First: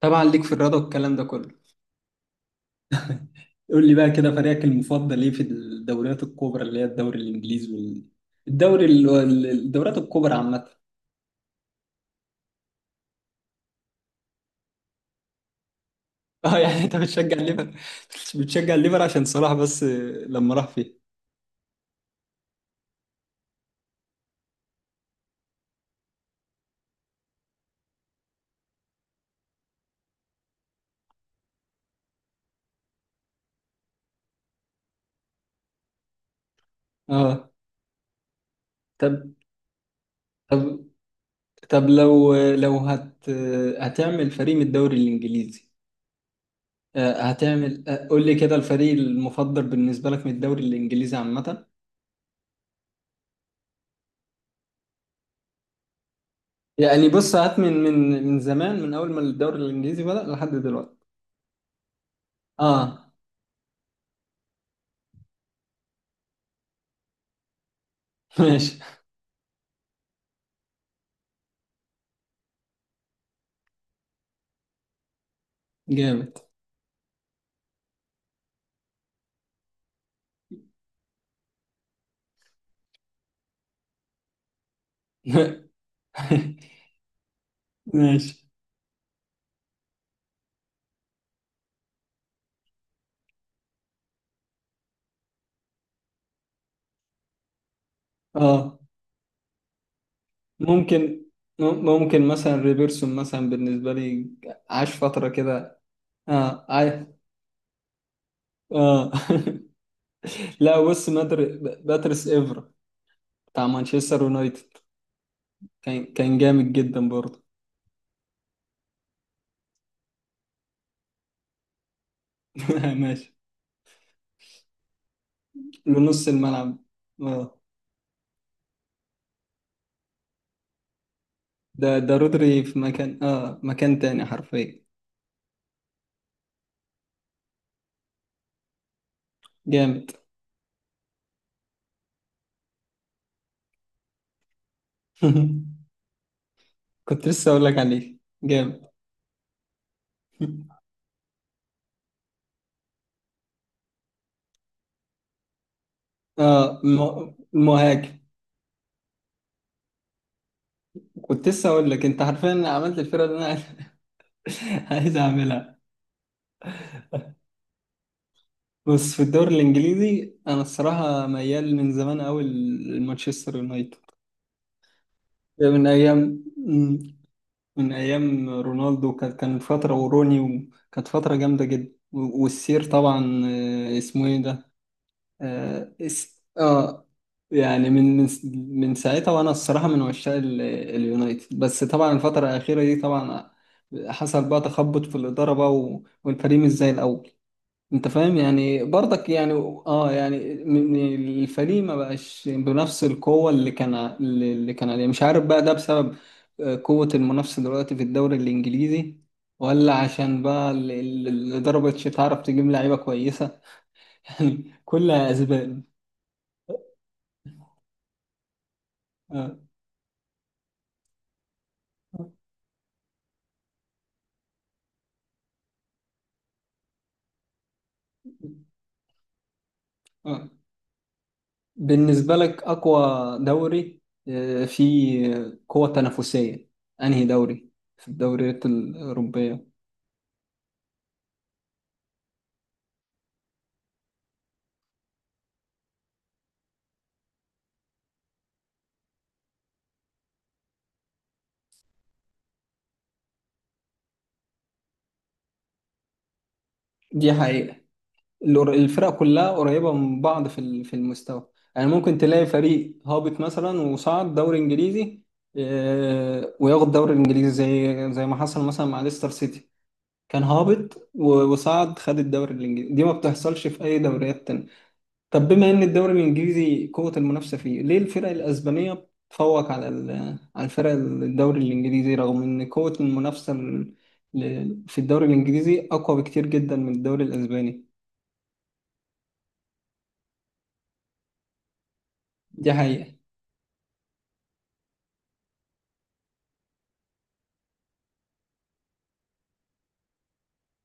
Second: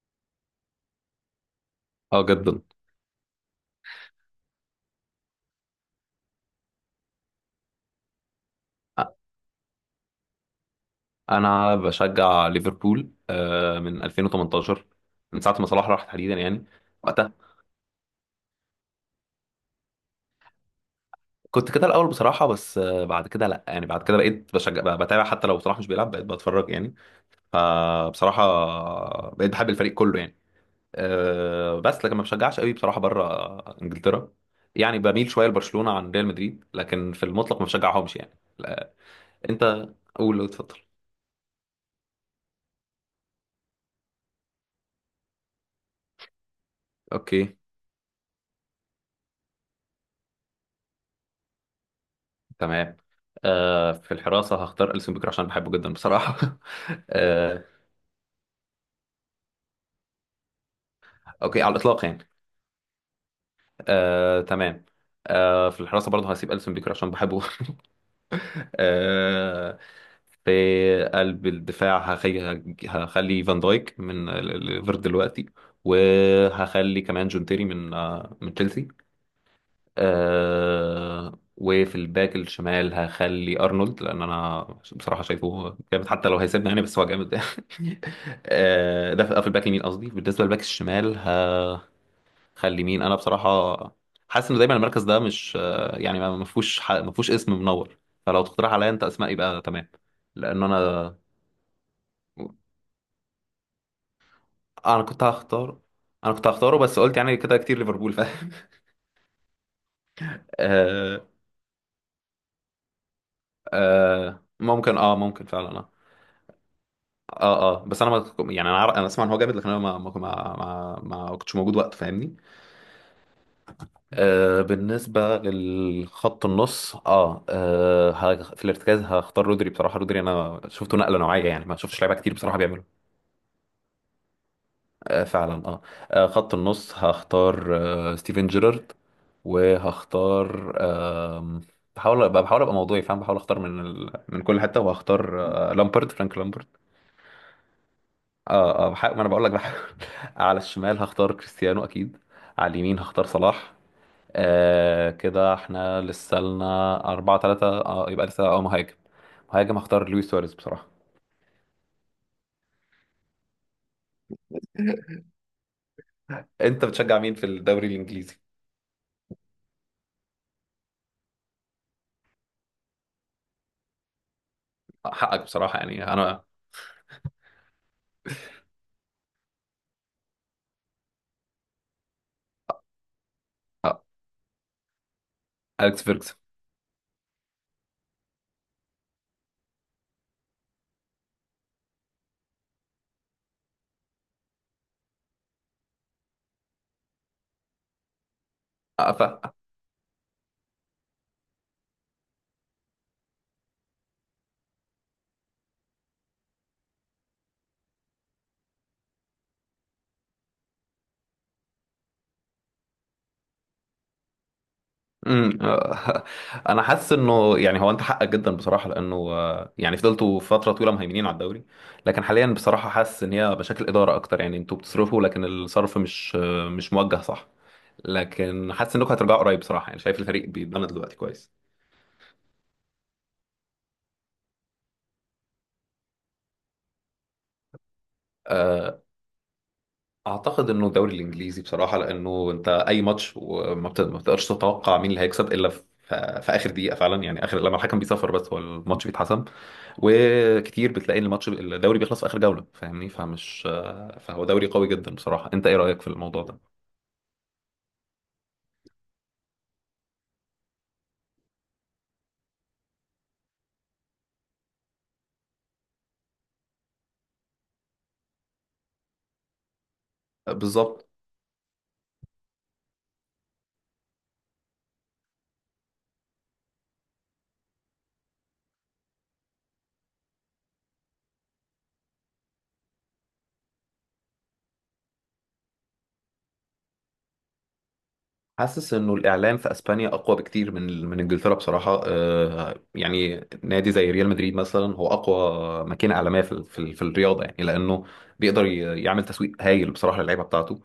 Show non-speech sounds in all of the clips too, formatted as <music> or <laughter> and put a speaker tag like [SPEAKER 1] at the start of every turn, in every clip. [SPEAKER 1] طبعا ليك في الرياضة والكلام ده كله.
[SPEAKER 2] اه جدا.
[SPEAKER 1] قول لي بقى كده فريقك المفضل ايه في الدوريات الكبرى اللي هي الدوري الانجليزي الدوريات الكبرى عامه.
[SPEAKER 2] انا بشجع ليفربول من 2018، من ساعه ما صلاح راح تحديدا
[SPEAKER 1] <laughs> اه،
[SPEAKER 2] يعني
[SPEAKER 1] يعني انت
[SPEAKER 2] وقتها.
[SPEAKER 1] بتشجع الليفر عشان صلاح بس لما راح فيه.
[SPEAKER 2] كنت كده الاول بصراحه، بس بعد كده لا، يعني بعد كده بقيت بشجع، بتابع حتى لو صلاح مش بيلعب، بقيت بتفرج يعني. فبصراحه بقيت بحب الفريق كله يعني. بس لكن ما بشجعش قوي بصراحه بره انجلترا، يعني بميل شويه لبرشلونه عن ريال مدريد، لكن في
[SPEAKER 1] اه،
[SPEAKER 2] المطلق ما بشجعهمش يعني، لا.
[SPEAKER 1] طب،
[SPEAKER 2] انت قول، اتفضل.
[SPEAKER 1] طب لو هتعمل فريق من الدوري الانجليزي،
[SPEAKER 2] اوكي،
[SPEAKER 1] هتعمل، قول لي كده الفريق المفضل بالنسبة لك من الدوري الانجليزي عامة.
[SPEAKER 2] تمام. في الحراسة هختار ألسن بيكر عشان بحبه جدا بصراحة. <laughs>
[SPEAKER 1] يعني بص، هات
[SPEAKER 2] آه،
[SPEAKER 1] من زمان، من اول ما الدوري الانجليزي بدأ لحد دلوقتي.
[SPEAKER 2] أوكي، على الإطلاق يعني.
[SPEAKER 1] اه،
[SPEAKER 2] آه، تمام. في الحراسة برضه هسيب ألسن بيكر عشان بحبه. <laughs>
[SPEAKER 1] ماشي.
[SPEAKER 2] آه في قلب الدفاع هخلي فان دايك من ليفر دلوقتي،
[SPEAKER 1] جامد.
[SPEAKER 2] وهخلي كمان جون تيري من تشيلسي. وفي الباك الشمال هخلي ارنولد، لان انا بصراحه
[SPEAKER 1] <laughs>
[SPEAKER 2] شايفه جامد حتى لو هيسيبنا يعني، بس هو جامد. <laughs>
[SPEAKER 1] ماشي.
[SPEAKER 2] ده في الباك اليمين قصدي، بالنسبه للباك الشمال هخلي مين؟ انا بصراحه حاسس ان دايما المركز ده مش يعني ما فيهوش، ما فيهوش اسم منور، فلو تقترح
[SPEAKER 1] اه
[SPEAKER 2] عليا انت اسماء يبقى تمام. لان انا
[SPEAKER 1] ممكن، ممكن مثلا ريبيرسون مثلا بالنسبة لي، عاش
[SPEAKER 2] انا كنت
[SPEAKER 1] فترة كده.
[SPEAKER 2] هختار انا كنت
[SPEAKER 1] اه،
[SPEAKER 2] هختاره، بس قلت يعني كده كتير ليفربول، فاهم.
[SPEAKER 1] اه.
[SPEAKER 2] <laughs>
[SPEAKER 1] <laughs> لا بص،
[SPEAKER 2] آه.
[SPEAKER 1] باتريس افرا بتاع مانشستر
[SPEAKER 2] آه،
[SPEAKER 1] يونايتد،
[SPEAKER 2] ممكن، ممكن فعلا آه.
[SPEAKER 1] كان جامد جدا برضه.
[SPEAKER 2] اه، اه، بس انا ما يعني، انا انا اسمع ان هو جامد، لكن انا ما كنتش موجود وقت، فاهمني.
[SPEAKER 1] <laughs> ماشي.
[SPEAKER 2] بالنسبه
[SPEAKER 1] لنص
[SPEAKER 2] للخط
[SPEAKER 1] الملعب،
[SPEAKER 2] النص،
[SPEAKER 1] اه،
[SPEAKER 2] في الارتكاز هختار رودري بصراحه. رودري انا شفته نقله نوعيه يعني، ما شفتش
[SPEAKER 1] ده
[SPEAKER 2] لعيبه كتير بصراحه
[SPEAKER 1] رودري في
[SPEAKER 2] بيعملوا،
[SPEAKER 1] مكان، اه، مكان تاني حرفيا.
[SPEAKER 2] آه، فعلا آه. اه، خط النص هختار ستيفن جيرارد،
[SPEAKER 1] جامد.
[SPEAKER 2] وهختار بحاول ابقى موضوعي فاهم، بحاول اختار من كل حته، وهختار
[SPEAKER 1] <laughs>
[SPEAKER 2] لامبرد، فرانك لامبرد.
[SPEAKER 1] كنت لسه اقول لك عليه جامد.
[SPEAKER 2] اه، اه، بحاول، ما انا بقول لك بحاول. <laughs> على
[SPEAKER 1] <laughs>
[SPEAKER 2] الشمال هختار كريستيانو اكيد، على اليمين هختار صلاح. آه، كده احنا لسه
[SPEAKER 1] اه،
[SPEAKER 2] لنا أربعة ثلاثة، اه،
[SPEAKER 1] المهاجم.
[SPEAKER 2] يبقى لسه اه مهاجم. مهاجم هختار لويس سواريز بصراحة.
[SPEAKER 1] كنت لسه اقول لك انت حرفيا عملت الفرقه اللي انا <laughs> عايز اعملها.
[SPEAKER 2] انت بتشجع مين في الدوري الانجليزي؟
[SPEAKER 1] بص، في الدوري الانجليزي انا الصراحه ميال من زمان قوي لمانشستر يونايتد،
[SPEAKER 2] حقك بصراحة،
[SPEAKER 1] من
[SPEAKER 2] يعني
[SPEAKER 1] ايام
[SPEAKER 2] انا
[SPEAKER 1] من ايام رونالدو، كانت فتره وروني، وكانت فتره جامده جدا، والسير طبعا،
[SPEAKER 2] آه،
[SPEAKER 1] اسمه ايه ده؟ اه,
[SPEAKER 2] اليكس
[SPEAKER 1] اس... آه يعني من ساعتها، وانا الصراحه من عشاق اليونايتد، بس طبعا الفتره الاخيره دي طبعا حصل بقى تخبط في الاداره بقى والفريق مش زي الاول، انت فاهم يعني برضك.
[SPEAKER 2] فيرجسون.
[SPEAKER 1] يعني اه يعني، الفريق ما بقاش بنفس القوة اللي كان عليه، مش عارف بقى ده بسبب قوة المنافسة دلوقتي في الدوري الانجليزي، ولا عشان بقى الإدارة مبقتش تعرف تجيب لعيبة كويسة. <laughs> يعني كلها
[SPEAKER 2] امم
[SPEAKER 1] أسباب.
[SPEAKER 2] آه، <laughs> انا حاسس انه يعني هو انت حقك جدا بصراحه، لانه
[SPEAKER 1] آه.
[SPEAKER 2] يعني فضلتوا فتره طويله مهيمنين على الدوري، لكن حاليا بصراحه حاسس ان هي مشاكل اداره اكتر، يعني انتوا بتصرفوا لكن الصرف مش مش موجه صح. لكن حاسس انكم هترجعوا قريب بصراحه، يعني شايف
[SPEAKER 1] آه.
[SPEAKER 2] الفريق بيتبنى دلوقتي كويس.
[SPEAKER 1] بالنسبة لك أقوى دوري، فيه قوة تنافسية، أنهي دوري في الدوريات
[SPEAKER 2] آه،
[SPEAKER 1] الأوروبية؟
[SPEAKER 2] اعتقد انه الدوري الانجليزي بصراحه، لانه انت اي ماتش، وما بت- ما بتقدرش تتوقع مين اللي هيكسب الا في اخر دقيقه فعلا، يعني اخر لما الحكم بيصفر بس هو الماتش بيتحسم. وكتير بتلاقي ان الماتش الدوري بيخلص في اخر جوله، فاهمني، فهو دوري قوي جدا بصراحه. انت ايه رايك في الموضوع ده؟
[SPEAKER 1] دي حقيقة. الفرق كلها قريبة من بعض في في المستوى، يعني ممكن تلاقي فريق هابط مثلا وصعد دوري انجليزي، وياخد دوري الانجليزي زي ما حصل مثلا مع ليستر سيتي، كان
[SPEAKER 2] بالظبط.
[SPEAKER 1] هابط وصعد، خد الدوري الانجليزي. دي ما بتحصلش في اي دوريات تانية. طب بما ان الدوري الانجليزي قوة المنافسة فيه، ليه الفرق الاسبانية بتفوق على على الفرق الدوري الانجليزي رغم ان قوة المنافسة في الدوري الانجليزي اقوى بكتير جدا من الدوري الاسباني؟
[SPEAKER 2] حاسس انه الاعلام في اسبانيا اقوى بكتير من انجلترا بصراحه.
[SPEAKER 1] دي حقيقة.
[SPEAKER 2] يعني نادي زي ريال مدريد مثلا هو اقوى ماكينه اعلاميه في الرياضه يعني، لانه بيقدر يعمل تسويق هايل بصراحه للعيبه بتاعته.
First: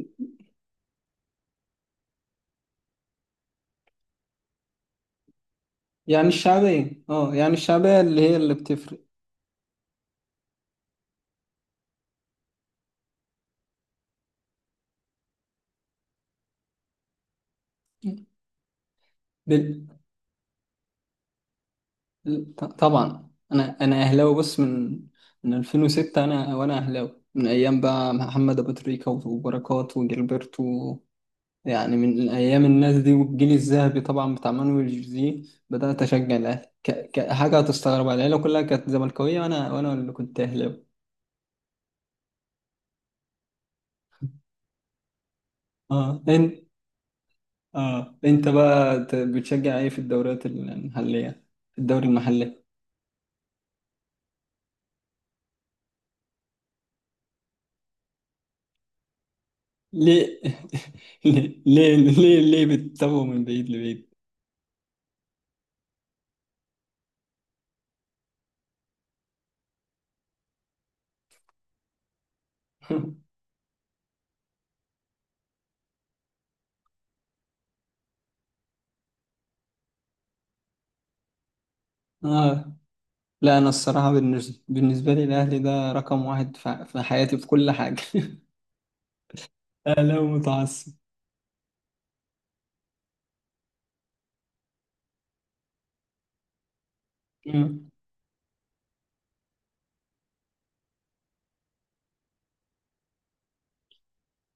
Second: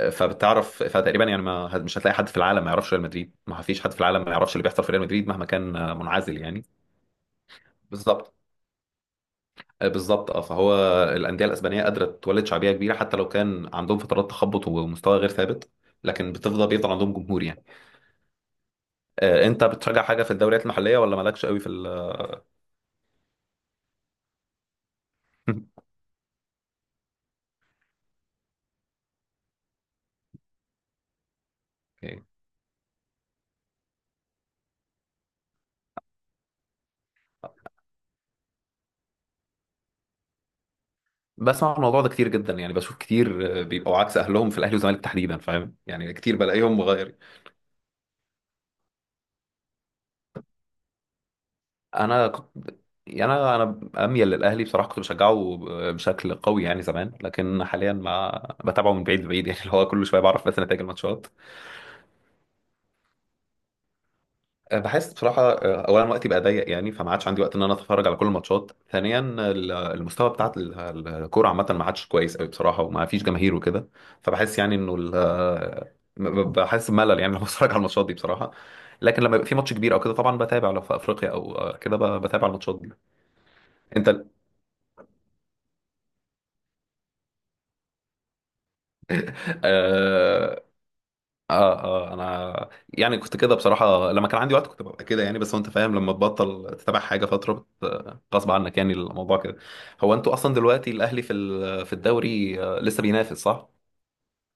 [SPEAKER 2] فبتعرف، فتقريبا يعني ما مش هتلاقي حد في العالم ما يعرفش ريال مدريد، ما فيش حد في العالم ما يعرفش اللي بيحصل في ريال مدريد مهما كان
[SPEAKER 1] يعني
[SPEAKER 2] منعزل يعني.
[SPEAKER 1] الشعبية، اه يعني الشعبية اللي
[SPEAKER 2] بالظبط.
[SPEAKER 1] هي اللي بتفرق.
[SPEAKER 2] بالظبط، فهو الانديه الاسبانيه قادره تولد شعبيه كبيره حتى لو كان عندهم فترات تخبط ومستوى غير ثابت، لكن بيفضل عندهم جمهور يعني. انت
[SPEAKER 1] بال...
[SPEAKER 2] بتشجع حاجه في الدوريات المحليه ولا مالكش قوي
[SPEAKER 1] طبعا انا اهلاوي، بص، من
[SPEAKER 2] <laughs>
[SPEAKER 1] 2006، انا وانا اهلاوي من ايام بقى محمد ابو تريكة وبركات وجilberto، يعني
[SPEAKER 2] اوكي.
[SPEAKER 1] من ايام الناس دي والجيل الذهبي طبعا بتاع مانويل جوزيه. بدات اشجع الاهلي كحاجه هتستغربها، العيله كلها كانت زملكاويه، وانا اللي كنت اهلاوي.
[SPEAKER 2] بسمع الموضوع ده كتير جدا، يعني بشوف كتير بيبقوا عكس اهلهم في الاهلي والزمالك تحديدا، فاهم يعني،
[SPEAKER 1] اه
[SPEAKER 2] كتير
[SPEAKER 1] انت،
[SPEAKER 2] بلاقيهم مغير.
[SPEAKER 1] اه انت بقى بتشجع ايه في الدوريات المحليه، الدوري
[SPEAKER 2] انا
[SPEAKER 1] المحلي؟
[SPEAKER 2] كنت يعني انا اميل للاهلي بصراحه. كنت بشجعه بشكل قوي يعني زمان، لكن حاليا ما بتابعه من بعيد لبعيد، يعني اللي هو كل شويه
[SPEAKER 1] ليه؟
[SPEAKER 2] بعرف بس نتائج
[SPEAKER 1] <laughs>
[SPEAKER 2] الماتشات.
[SPEAKER 1] ليه ليه بتتابعه من بعيد لبعيد؟
[SPEAKER 2] بحس بصراحة أولا وقتي بقى ضيق يعني، فما عادش عندي وقت إن أنا أتفرج على كل الماتشات، ثانيا المستوى بتاع الكورة عامة ما عادش كويس أوي بصراحة، وما فيش
[SPEAKER 1] <laughs>
[SPEAKER 2] جماهير وكده. فبحس يعني إنه ب- بحس بملل يعني لما <laughs> بتفرج على الماتشات دي بصراحة. لكن لما يبقى في ماتش كبير أو كده طبعا بتابع، لو في أفريقيا أو كده بتابع
[SPEAKER 1] اه.
[SPEAKER 2] الماتشات دي.
[SPEAKER 1] لا، انا
[SPEAKER 2] أنت.
[SPEAKER 1] الصراحه بالنسبه لي الاهلي ده رقم واحد في حياتي، في كل حاجه. <laughs> اهلاوي متعصب.
[SPEAKER 2] اه، اه، انا يعني كنت كده بصراحه لما كان عندي وقت، كنت ببقى كده يعني، بس هو انت فاهم لما تبطل تتابع حاجه فتره،
[SPEAKER 1] مم.
[SPEAKER 2] غصب عنك يعني الموضوع كده. هو انتوا اصلا دلوقتي الاهلي في الدوري لسه بينافس صح؟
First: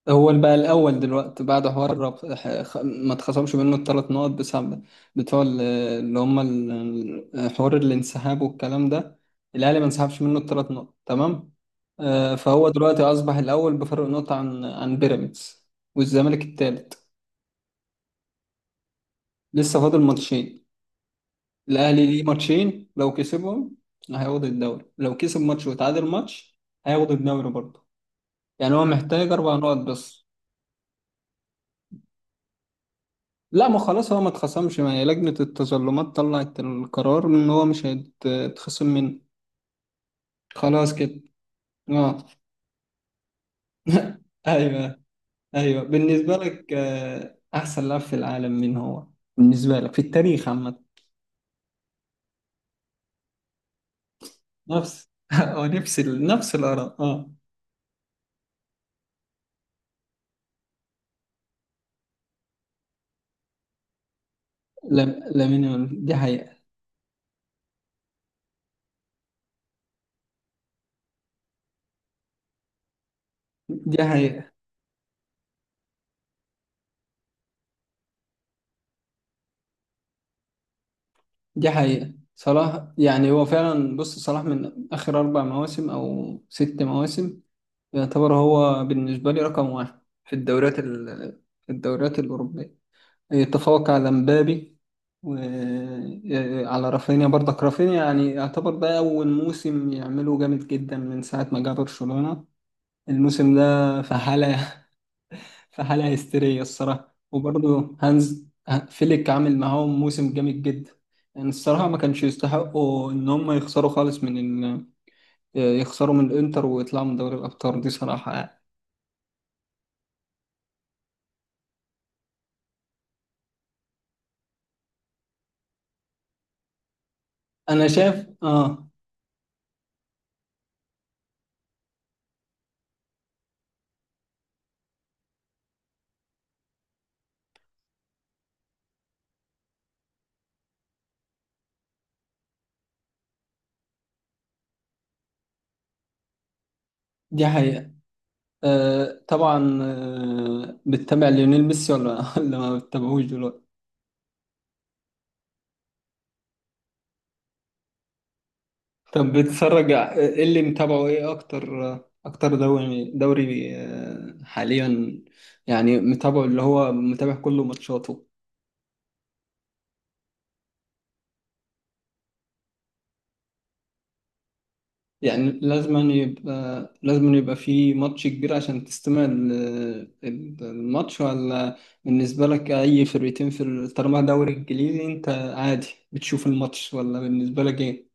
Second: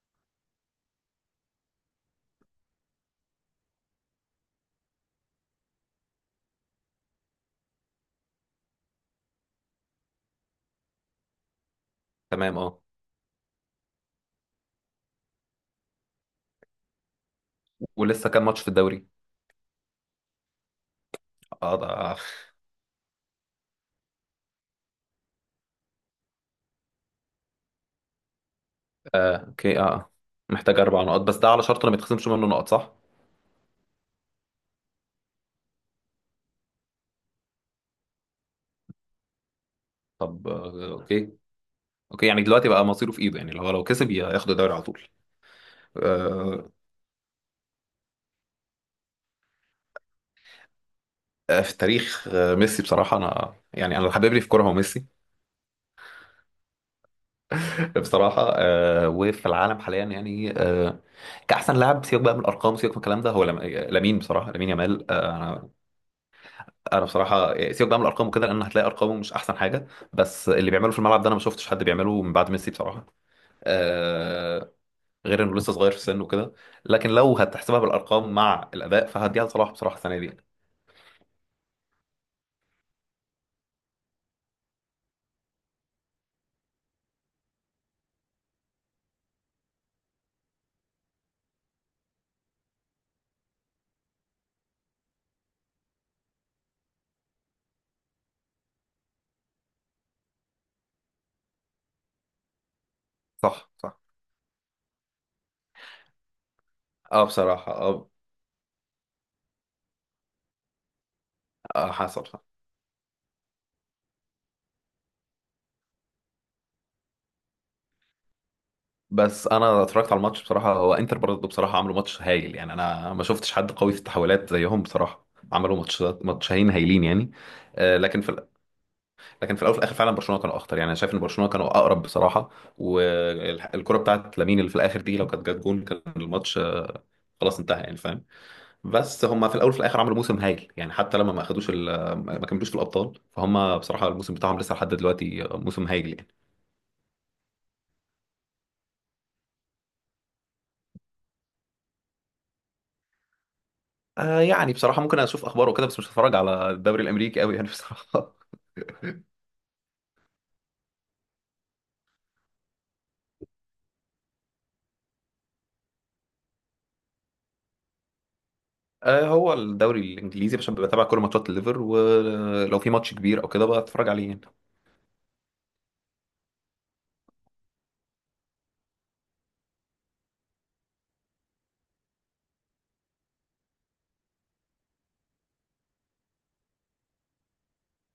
[SPEAKER 1] هو اللي بقى الاول دلوقتي بعد حوار ما اتخصمش منه الثلاث نقط، بسبب بتوع اللي هم حوار الانسحاب والكلام ده. الاهلي ما انسحبش منه الثلاث نقط، تمام.
[SPEAKER 2] تمام،
[SPEAKER 1] فهو
[SPEAKER 2] اه.
[SPEAKER 1] دلوقتي اصبح الاول بفرق نقطه عن بيراميدز، والزمالك الثالث.
[SPEAKER 2] ولسه كام ماتش في الدوري؟
[SPEAKER 1] لسه فاضل ماتشين.
[SPEAKER 2] اه.
[SPEAKER 1] الاهلي
[SPEAKER 2] ده،
[SPEAKER 1] ليه ماتشين، لو كسبهم هياخد الدوري، لو كسب ماتش وتعادل ماتش هياخد الدوري برضه. يعني هو محتاج
[SPEAKER 2] آه،
[SPEAKER 1] 4 نقط
[SPEAKER 2] اوكي، اه،
[SPEAKER 1] بس.
[SPEAKER 2] محتاج اربع نقط بس، ده على شرط انه ما يتخصمش منه نقط صح؟
[SPEAKER 1] لا، ما خلاص، هو ما اتخصمش، ما هي لجنة التظلمات طلعت القرار ان هو مش هيتخصم منه،
[SPEAKER 2] طب
[SPEAKER 1] خلاص كده.
[SPEAKER 2] اوكي،
[SPEAKER 1] اه.
[SPEAKER 2] اوكي. يعني دلوقتي بقى مصيره في ايده، يعني لو كسب
[SPEAKER 1] <laughs>
[SPEAKER 2] ياخد الدوري على
[SPEAKER 1] ايوه،
[SPEAKER 2] طول.
[SPEAKER 1] ايوه. بالنسبة
[SPEAKER 2] آه
[SPEAKER 1] لك، احسن لاعب في العالم مين هو، بالنسبة لك في التاريخ عامة؟
[SPEAKER 2] في تاريخ ميسي بصراحه. انا يعني، انا اللي حبيبني في كوره هو ميسي
[SPEAKER 1] نفس <laughs> نفس الآراء، اه.
[SPEAKER 2] بصراحة. وفي العالم حاليا يعني كأحسن لاعب، سيبك بقى من الأرقام، سيبك من الكلام ده، هو لامين بصراحة، لامين يامال. آه
[SPEAKER 1] لامين
[SPEAKER 2] أنا
[SPEAKER 1] يامال، دي حقيقة.
[SPEAKER 2] أنا بصراحة سيبك بقى من الأرقام وكده، لأن هتلاقي أرقامه مش أحسن حاجة، بس اللي بيعمله في الملعب ده أنا ما شفتش حد بيعمله من بعد ميسي بصراحة.
[SPEAKER 1] دي حقيقة.
[SPEAKER 2] آه غير إنه لسه صغير في السن وكده، لكن لو هتحسبها بالأرقام مع الأداء فهديها لصلاح بصراحة السنة دي.
[SPEAKER 1] دي حقيقة. صلاح يعني هو فعلا، بص، صلاح من آخر 4 مواسم أو 6 مواسم، يعتبر هو بالنسبة لي رقم واحد في الدوريات في الدوريات الأوروبية، يتفوق على مبابي وعلى رافينيا. برضك رافينيا يعني يعتبر ده أول موسم يعمله جامد جدا من ساعة ما جه برشلونة. الموسم
[SPEAKER 2] صح، صح،
[SPEAKER 1] ده في حالة هستيرية الصراحة.
[SPEAKER 2] اه بصراحة،
[SPEAKER 1] وبرضه
[SPEAKER 2] اه.
[SPEAKER 1] هانز فليك عامل معاهم موسم جامد جدا. يعني الصراحة ما كانش
[SPEAKER 2] حصل.
[SPEAKER 1] يستحقوا إن هم يخسروا خالص من ال... يخسروا من الإنتر ويطلعوا من دوري الأبطال، دي صراحة يعني.
[SPEAKER 2] بس انا اتفرجت على الماتش بصراحه، هو انتر برضه بصراحه عملوا ماتش هايل يعني، انا ما شفتش حد قوي في التحولات زيهم بصراحه. عملوا ماتشين هايلين يعني.
[SPEAKER 1] أنا
[SPEAKER 2] لكن
[SPEAKER 1] شايف.
[SPEAKER 2] في ال-
[SPEAKER 1] آه.
[SPEAKER 2] لكن في الاول وفي الاخر فعلا برشلونه كانوا اخطر يعني، انا شايف ان برشلونه كانوا اقرب بصراحه، والكره بتاعت لامين اللي في الاخر دي لو كانت جت جون كان الماتش خلاص انتهى يعني فاهم. بس هم في الاول وفي الاخر عملوا موسم هايل يعني، حتى لما ما اخدوش ما كملوش في الابطال، فهم بصراحه الموسم بتاعهم لسه لحد دلوقتي موسم هايل يعني.
[SPEAKER 1] دي حقيقة. آه، طبعا، بتتابع ليونيل ميسي، ولا <laughs> ولا ما بتتابعوش دلوقتي؟
[SPEAKER 2] يعني بصراحة ممكن أشوف أخباره وكده، بس مش هتفرج على الدوري الأمريكي أوي يعني بصراحة. <laughs>
[SPEAKER 1] طب بتتفرج، إيه اللي متابعه إيه أكتر، أكتر دوري حاليا، يعني متابعه اللي هو متابع كل ماتشاته؟
[SPEAKER 2] هو الدوري الإنجليزي عشان بتابع كل ماتشات الليفر، ولو في ماتش كبير أو كده بتفرج عليه يعني.
[SPEAKER 1] يعني لازم يبقى في ماتش كبير عشان تستمع الماتش، ولا بالنسبة لك أي فرقتين في طالما دوري إنجليزي أنت عادي بتشوف الماتش، ولا بالنسبة لك إيه؟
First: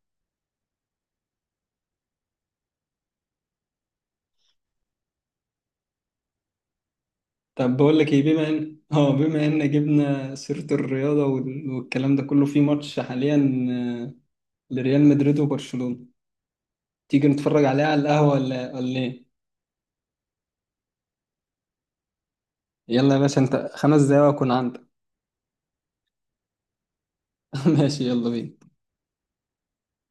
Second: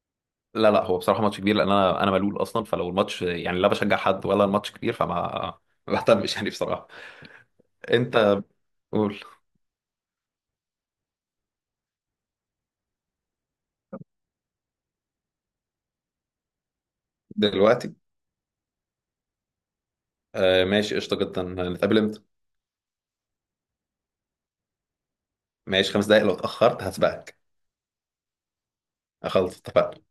[SPEAKER 2] لا لا، هو بصراحة ماتش كبير، لأن أنا ملول أصلا، فلو الماتش يعني لا بشجع حد ولا الماتش كبير، فما <laughs> ما بهتمش يعني بصراحة.
[SPEAKER 1] طب بقول لك إيه،
[SPEAKER 2] أنت
[SPEAKER 1] بما إن
[SPEAKER 2] قول.
[SPEAKER 1] بما إن جبنا سيرة الرياضة والكلام ده كله، في ماتش حاليا لريال مدريد وبرشلونة، تيجي نتفرج عليه
[SPEAKER 2] دلوقتي؟
[SPEAKER 1] على القهوة، ولا إيه؟
[SPEAKER 2] ماشي، قشطة جدا، نتقابل إمتى؟
[SPEAKER 1] يلا يا باشا، أنت 5 دقايق وأكون عندك.
[SPEAKER 2] ماشي، خمس دقايق لو اتأخرت هسبقك.
[SPEAKER 1] <laughs> ماشي، يلا بينا.
[SPEAKER 2] خلاص، اتفقنا.